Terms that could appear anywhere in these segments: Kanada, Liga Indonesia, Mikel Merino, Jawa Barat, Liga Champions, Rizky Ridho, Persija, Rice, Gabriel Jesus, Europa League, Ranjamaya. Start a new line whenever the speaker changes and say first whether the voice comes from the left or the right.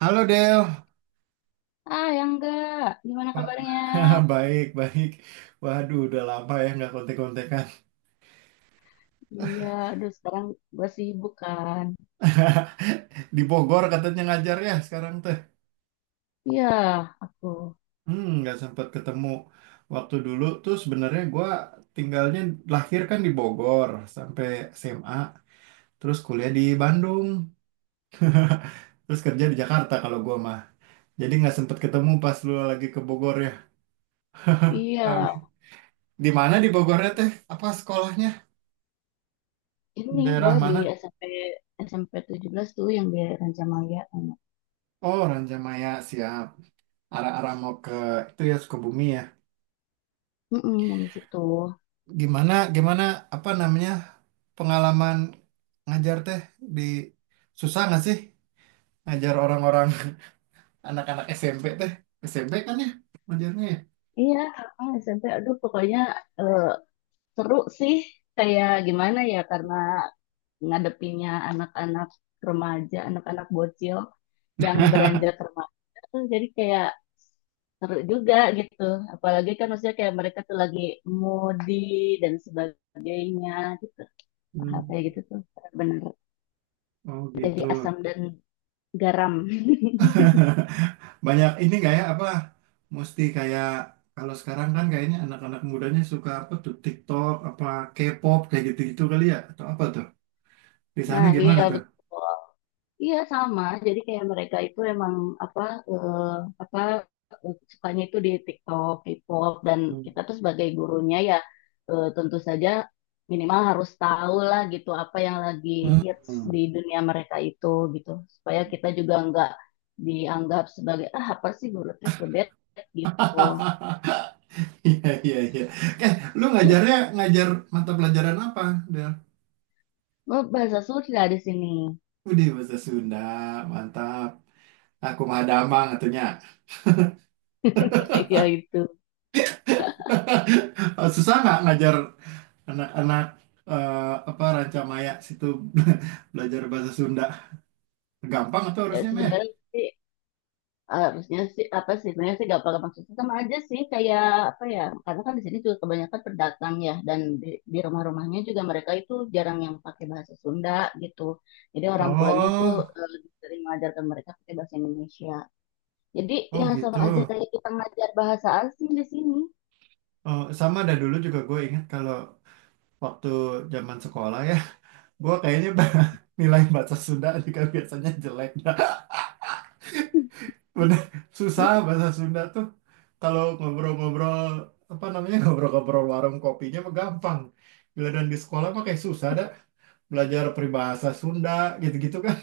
right: Halo Del,
left: Ah, yang enggak. Gimana
right: Pak.
left: kabarnya?
right: Baik, baik. Waduh, udah lama ya nggak kontek-kontekan.
left: Iya, aduh sekarang gue sibuk kan.
right: Di Bogor katanya ngajar ya sekarang teh.
left: Iya, aku.
right: Nggak sempat ketemu. Waktu dulu tuh sebenarnya gua tinggalnya lahir kan di Bogor sampai SMA, terus kuliah di Bandung, terus kerja di Jakarta kalau gua mah. Jadi nggak sempat ketemu pas lu lagi ke Bogor ya.
left: Iya,
right: Amin. Di mana di Bogornya teh? Apa sekolahnya? Di
left: ini
right: daerah
left: gue di
right: mana?
left: SMP SMP belas tuh yang di Rancamaya.
right: Oh, Ranjamaya, siap. Arah-arah mau ke itu ya Sukabumi ya.
left: Mm yang di situ.
right: Gimana gimana apa namanya pengalaman ngajar teh di, susah nggak sih ngajar orang-orang, anak-anak SMP teh, SMP kan ya ngajarnya ya.
left: Iya, ah, SMP. Aduh, pokoknya eh, seru sih. Kayak gimana ya, karena ngadepinnya anak-anak remaja, anak-anak bocil yang beranjak remaja tuh jadi kayak seru juga gitu. Apalagi kan maksudnya kayak mereka tuh lagi moody dan sebagainya gitu.
right: Hmm.
left: Hal kayak gitu tuh bener
right: Oh
left: jadi
right: gitu.
left: asam dan garam.
right: Banyak ini nggak ya, apa mesti kayak kalau sekarang kan kayaknya anak-anak mudanya suka apa tuh, TikTok apa K-pop kayak gitu-gitu kali ya atau apa tuh? Di sana
left: Nah,
right: gimana
left: iya
right: tuh?
left: betul. Iya sama. Jadi kayak mereka itu emang apa eh, apa sukanya itu di TikTok, K-pop dan
right: Hmm.
left: kita tuh sebagai gurunya ya, tentu saja minimal harus tahu lah gitu apa yang lagi hits
right: Hmm.
left: di dunia mereka itu gitu supaya kita juga nggak dianggap sebagai ah apa sih guru teh kudet gitu.
right: Iya, iya, iya. Eh, Lu ngajarnya ngajar mata pelajaran apa, Del?
left: Oh, bahasa Sunda di sini.
right: Udah bahasa Sunda, mantap. Aku mah damang atunya.
left: Kayak gitu.
right: Susah nggak ngajar anak-anak, apa Rancamaya situ, belajar bahasa Sunda? Gampang atau
left: Ya
right: harusnya, Maya?
left: sebenarnya sih harusnya sih apa sih sebenarnya sih gak apa maksudnya sama aja sih kayak apa ya karena kan di sini juga kebanyakan pendatang ya dan di rumah-rumahnya juga mereka itu jarang yang pakai bahasa Sunda gitu, jadi orang tuanya tuh
right: Oh,
left: lebih sering mengajarkan mereka pakai bahasa Indonesia, jadi
right: oh,
left: ya
right: gitu.
left: sama aja kayak kita ngajar bahasa asing di sini.
right: Oh, sama ada dulu juga gue ingat kalau waktu zaman sekolah ya, gue kayaknya nilai bahasa Sunda juga biasanya jelek. Bener, susah bahasa Sunda tuh. Kalau ngobrol-ngobrol, apa namanya, ngobrol-ngobrol warung kopinya mah gampang. Bila dan di sekolah mah kayak susah dah. Belajar peribahasa Sunda, gitu-gitu kan.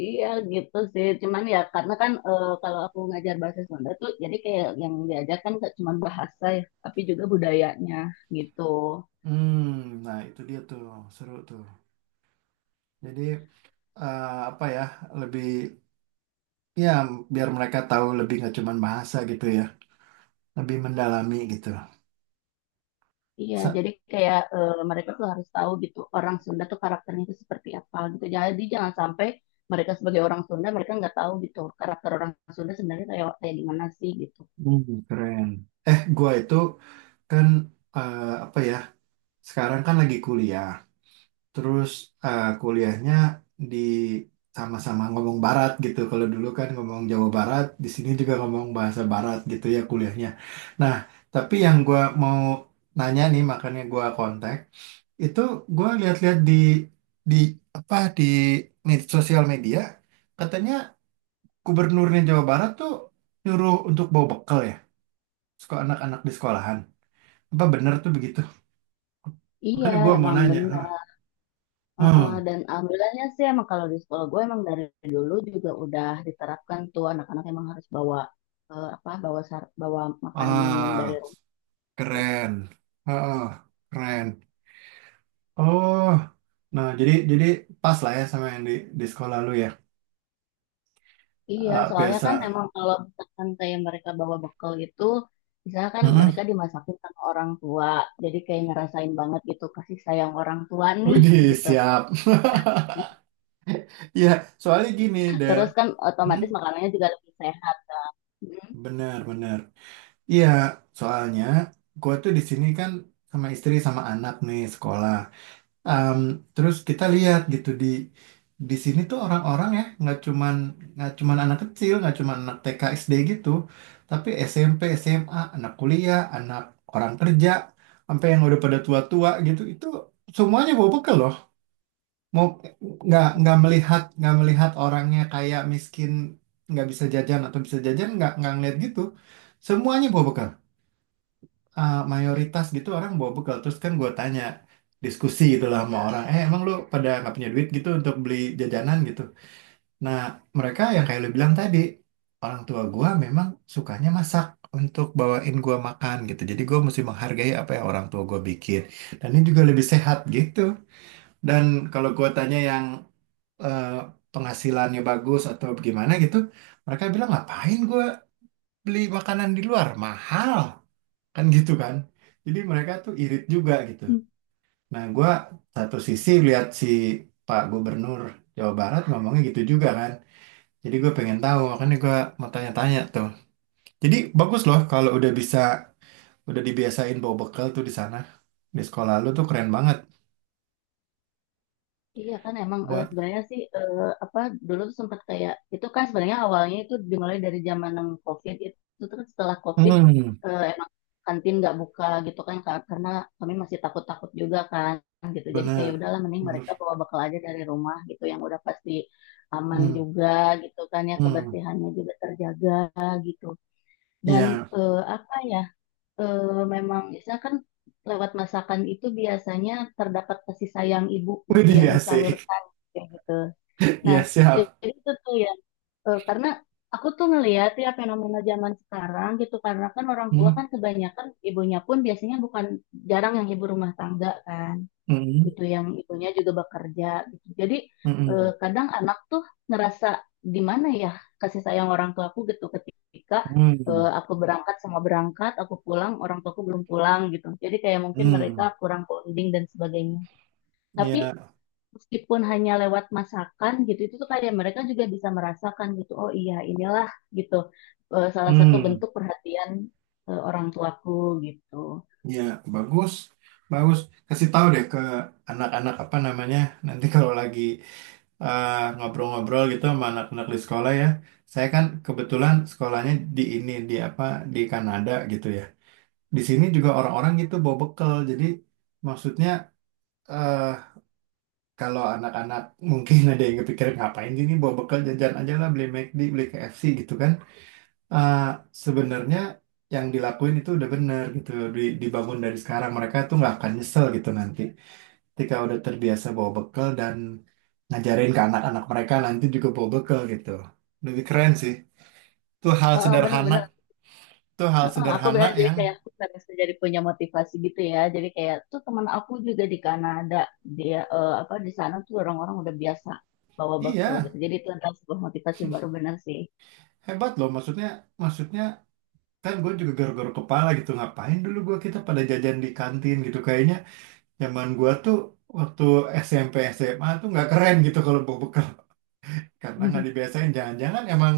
left: Iya gitu sih, cuman ya karena kan kalau aku ngajar bahasa Sunda tuh jadi kayak yang diajarkan gak cuma bahasa ya, tapi juga budayanya gitu.
right: Hmm, nah itu dia tuh, seru tuh. Jadi, eh, apa ya, lebih, ya biar mereka tahu lebih nggak cuman bahasa gitu ya. Lebih mendalami gitu.
left: Iya,
right: Sa-
left: jadi kayak mereka tuh harus tahu gitu orang Sunda tuh karakternya itu seperti apa gitu. Jadi jangan sampai mereka sebagai orang Sunda mereka nggak tahu gitu karakter orang Sunda sebenarnya kayak kayak gimana sih gitu.
right: Keren. Gua itu kan, apa ya, sekarang kan lagi kuliah. Terus kuliahnya di sama-sama ngomong barat gitu. Kalau dulu kan ngomong Jawa Barat, di sini juga ngomong bahasa barat gitu ya kuliahnya. Nah, tapi yang gua mau nanya nih makanya gua kontak, itu gua lihat-lihat di apa di sosial media, katanya gubernurnya Jawa Barat tuh nyuruh untuk bawa bekal ya, sekolah anak-anak di sekolahan. Apa bener tuh begitu?
left: Iya,
right: Makanya gua mau
left: emang
right: nanya. Heeh.
left: benar. Heeh,
right: Hmm.
left: dan alhamdulillahnya sih emang kalau di sekolah gue emang dari dulu juga udah diterapkan tuh anak-anak emang harus bawa apa bawa bawa makan minum dari
right: Ah.
left: rumah.
right: Keren. Heeh, keren. Oh, nah jadi pas lah ya sama yang di sekolah lu ya.
left: Iya, soalnya kan
right: Biasa.
left: emang kalau misalkan kayak mereka bawa bekal itu, misalnya kan mereka
right: Heeh.
left: dimasakin sama orang tua, jadi kayak ngerasain banget gitu kasih sayang orang tua nih
right: Widih,
left: gitu.
right: siap. Ya, soalnya gini deh.
left: Terus kan
right: Hmm,
left: otomatis makanannya juga lebih sehat. Hmm.
right: Bener, bener. Iya, soalnya gua tuh di sini kan sama istri sama anak nih sekolah. Em, Terus kita lihat gitu di sini tuh orang-orang ya, nggak cuman anak kecil, nggak cuman anak TK SD gitu, tapi SMP, SMA, anak kuliah, anak orang kerja, sampai yang udah pada tua-tua gitu, itu semuanya bawa bekal loh. Mau nggak, nggak melihat orangnya kayak miskin nggak bisa jajan atau bisa jajan, nggak ngeliat gitu, semuanya bawa bekal, mayoritas gitu orang bawa bekal. Terus kan gue tanya, diskusi gitu lah sama orang, emang lu pada nggak punya duit gitu untuk beli jajanan gitu. Nah mereka yang kayak lu bilang tadi, orang tua gue memang sukanya masak untuk bawain gue makan gitu, jadi gue mesti menghargai apa yang orang tua gue bikin, dan ini juga lebih sehat gitu. Dan kalau gue tanya yang eh, penghasilannya bagus atau gimana gitu, mereka bilang ngapain gue beli makanan di luar mahal kan gitu kan, jadi mereka tuh irit juga gitu. Nah gua satu sisi lihat si Pak Gubernur Jawa Barat ngomongnya gitu juga kan, jadi gue pengen tahu, makanya gue mau tanya-tanya tuh. Jadi bagus loh kalau udah bisa, udah dibiasain bawa bekal tuh di sana, di sekolah lu tuh keren banget
left: Iya kan emang
right: buat.
left: sebenarnya sih apa dulu tuh sempat kayak itu kan sebenarnya awalnya itu dimulai dari zaman yang COVID itu, terus setelah COVID
right: Hmm.
left: emang kantin nggak buka gitu kan karena kami masih takut-takut juga kan gitu jadi kayak ya
right: Bener,
left: udahlah mending mereka
right: bener.
left: bawa bekal aja dari rumah gitu yang udah pasti aman
right: Hmm.
left: juga gitu kan ya,
right: Hmm.
left: kebersihannya juga terjaga gitu. Dan
right: Iya.
left: apa ya, memang biasanya kan lewat masakan itu biasanya terdapat kasih sayang ibu gitu yang
right: Widih, asik.
left: disalurkan kayak gitu. Nah,
right: Iya, siap.
left: jadi itu tuh ya, karena aku tuh ngelihat ya fenomena zaman sekarang gitu karena kan orang tua
right: Hmm.
left: kan kebanyakan ibunya pun biasanya bukan jarang yang ibu rumah tangga kan
right: Hmm.
left: gitu, yang ibunya juga bekerja gitu. Jadi
right: Hmm.
left: kadang anak tuh ngerasa di mana ya kasih sayang orang tuaku gitu ketika
right: Hmm.
left: aku berangkat sama berangkat, aku pulang orang tuaku belum pulang gitu. Jadi kayak mungkin mereka
right: Hmm.
left: kurang bonding dan sebagainya. Tapi
right: Iya.
left: meskipun hanya lewat masakan gitu itu tuh kayak mereka juga bisa merasakan gitu. Oh iya, inilah gitu, salah satu
right: Hmm.
left: bentuk perhatian orang tuaku gitu.
right: Ya, bagus. Bagus. Kasih tahu deh ke anak-anak apa namanya. Nanti kalau lagi ngobrol-ngobrol gitu sama anak-anak di sekolah ya. Saya kan kebetulan sekolahnya di ini, di apa, di Kanada gitu ya. Di sini juga orang-orang gitu bawa bekal. Jadi maksudnya, eh kalau anak-anak mungkin ada yang kepikiran ngapain sih ini bawa bekal, jajan aja lah, beli McD, beli KFC gitu kan. Ah, sebenarnya yang dilakuin itu udah bener gitu. Dibangun dari sekarang, mereka tuh nggak akan nyesel gitu nanti, ketika udah terbiasa bawa bekal dan ngajarin ke anak-anak mereka nanti juga bawa bekal gitu, lebih keren sih. tuh hal
left: Heeh,
right: sederhana
left: bener-bener.
right: tuh hal
left: Heeh, aku
right: sederhana
left: benar jadi
right: yang,
left: kayak aku bisa jadi punya motivasi gitu ya. Jadi kayak tuh teman aku juga di Kanada dia apa di sana tuh orang-orang udah biasa bawa bekal
right: iya,
left: gitu. Jadi itu adalah sebuah motivasi baru benar sih.
right: hebat loh, maksudnya, maksudnya kan gue juga garuk-garuk kepala gitu, ngapain dulu gue, kita pada jajan di kantin gitu kayaknya. Zaman gue tuh waktu SMP SMA tuh nggak keren gitu kalau bawa bekal, karena nggak dibiasain. Jangan-jangan emang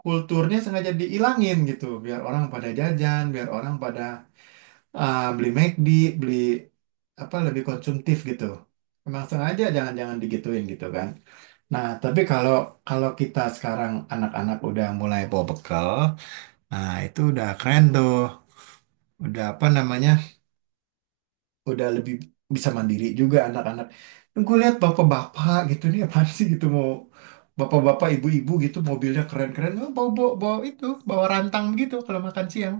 right: kulturnya sengaja diilangin gitu biar orang pada jajan, biar orang pada, ah, beli McD, beli apa, lebih konsumtif gitu. Emang sengaja jangan-jangan digituin gitu kan. Nah tapi kalau kalau kita sekarang anak-anak udah mulai bawa bekal, nah itu udah keren tuh, udah apa namanya, udah lebih bisa mandiri juga anak-anak. Gue lihat bapak-bapak gitu nih, apaan sih gitu mau, bapak-bapak ibu-ibu gitu mobilnya keren-keren, oh, bawa, itu bawa rantang gitu kalau makan siang.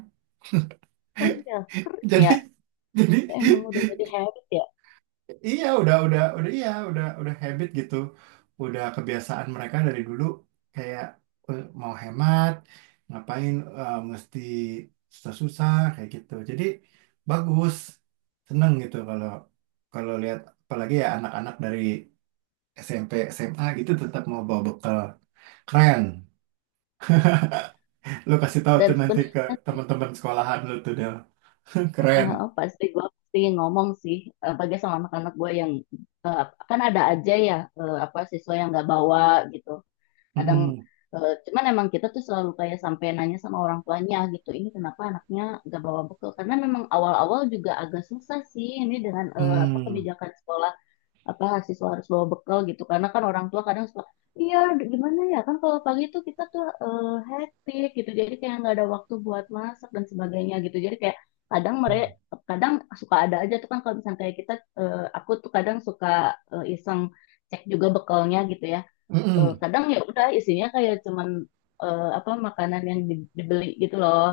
left: Oh iya, keren
right: Jadi,
left: ya.
right: jadi
left: Emang udah jadi habit ya.
right: iya, udah, iya, udah habit gitu, udah kebiasaan mereka dari dulu kayak, mau hemat, ngapain mesti susah-susah kayak gitu. Jadi bagus, seneng gitu kalau kalau lihat apalagi ya anak-anak dari SMP, SMA gitu tetap mau bawa bekal, keren. Lo kasih tahu
left: Dan
right: tuh nanti ke
left: sebenarnya sih
right: teman-teman sekolahan lo tuh Del, keren.
left: pasti gue pasti ngomong sih bagi sama anak-anak gue yang eh, kan ada aja ya, apa siswa yang nggak bawa gitu. Kadang
right: Mm-mm.
left: cuman emang kita tuh selalu kayak sampai nanya sama orang tuanya gitu ini kenapa anaknya gak bawa bekal karena memang awal-awal juga agak susah sih ini dengan apa
right: Mm.
left: kebijakan sekolah apa siswa harus bawa bekal gitu karena kan orang tua kadang suka iya gimana ya kan kalau pagi tuh kita tuh hektik gitu jadi kayak nggak ada waktu buat masak dan sebagainya gitu jadi kayak kadang mereka
right: Mm.
left: kadang suka ada aja tuh kan kalau misalnya kayak kita aku tuh kadang suka iseng cek juga bekalnya gitu ya. Eh,
right: Mm-mm.
left: kadang ya udah isinya kayak cuman apa makanan yang dibeli gitu loh,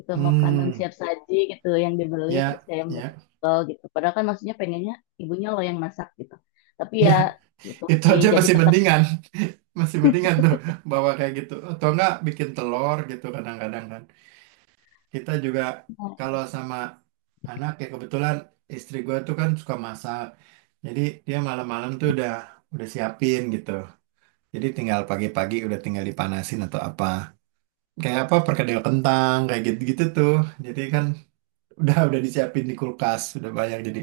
left: itu makanan
right: Mm.
left: siap saji gitu yang dibeli
right: Ya,
left: terus saya
right: ya.
left: mekel gitu padahal kan maksudnya pengennya ibunya loh yang masak gitu, tapi
right: Ya,
left: ya gitu
right: itu
left: sih
right: aja
left: jadi tetap
right: masih mendingan tuh bawa kayak gitu. Atau enggak bikin telur gitu kadang-kadang kan. Kita juga kalau sama anak ya, kebetulan istri gue tuh kan suka masak. Jadi dia malam-malam tuh udah siapin gitu. Jadi tinggal pagi-pagi udah tinggal dipanasin atau apa. Kayak apa, perkedel kentang kayak gitu-gitu tuh. Jadi kan udah disiapin di kulkas, udah banyak jadi.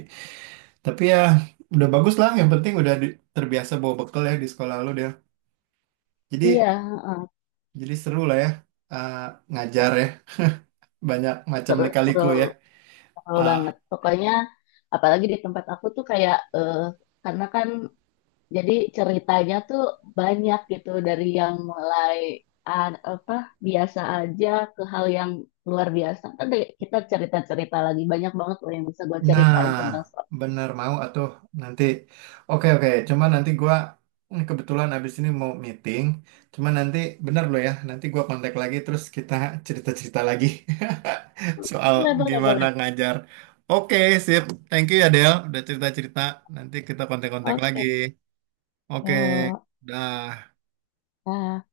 right: Tapi ya udah bagus lah, yang penting udah terbiasa bawa bekal ya di sekolah lu dia.
left: iya
right: Jadi
left: heeh,
right: Jadi seru lah ya, eh, ngajar ya, banyak macam
left: seru seru
right: lika-liku ya.
left: seru
right: Ah,
left: banget pokoknya apalagi di tempat aku tuh kayak karena kan jadi ceritanya tuh banyak gitu dari yang mulai apa biasa aja ke hal yang luar biasa. Nanti kita cerita-cerita lagi banyak banget loh yang bisa gue
right: nah,
left: ceritain tentang Star.
right: bener mau atuh nanti. Oke, oke, cuma nanti gua, kebetulan abis ini mau meeting. Cuma nanti bener loh ya, nanti gua kontak lagi terus kita cerita-cerita lagi soal
left: Boleh, boleh,
right: gimana
left: boleh.
right: ngajar. Oke, sip. Thank you ya Del, udah cerita-cerita. Nanti kita kontak-kontak lagi.
left: Oke.
right: Oke,
left: Eh,
right: dah.
left: eh,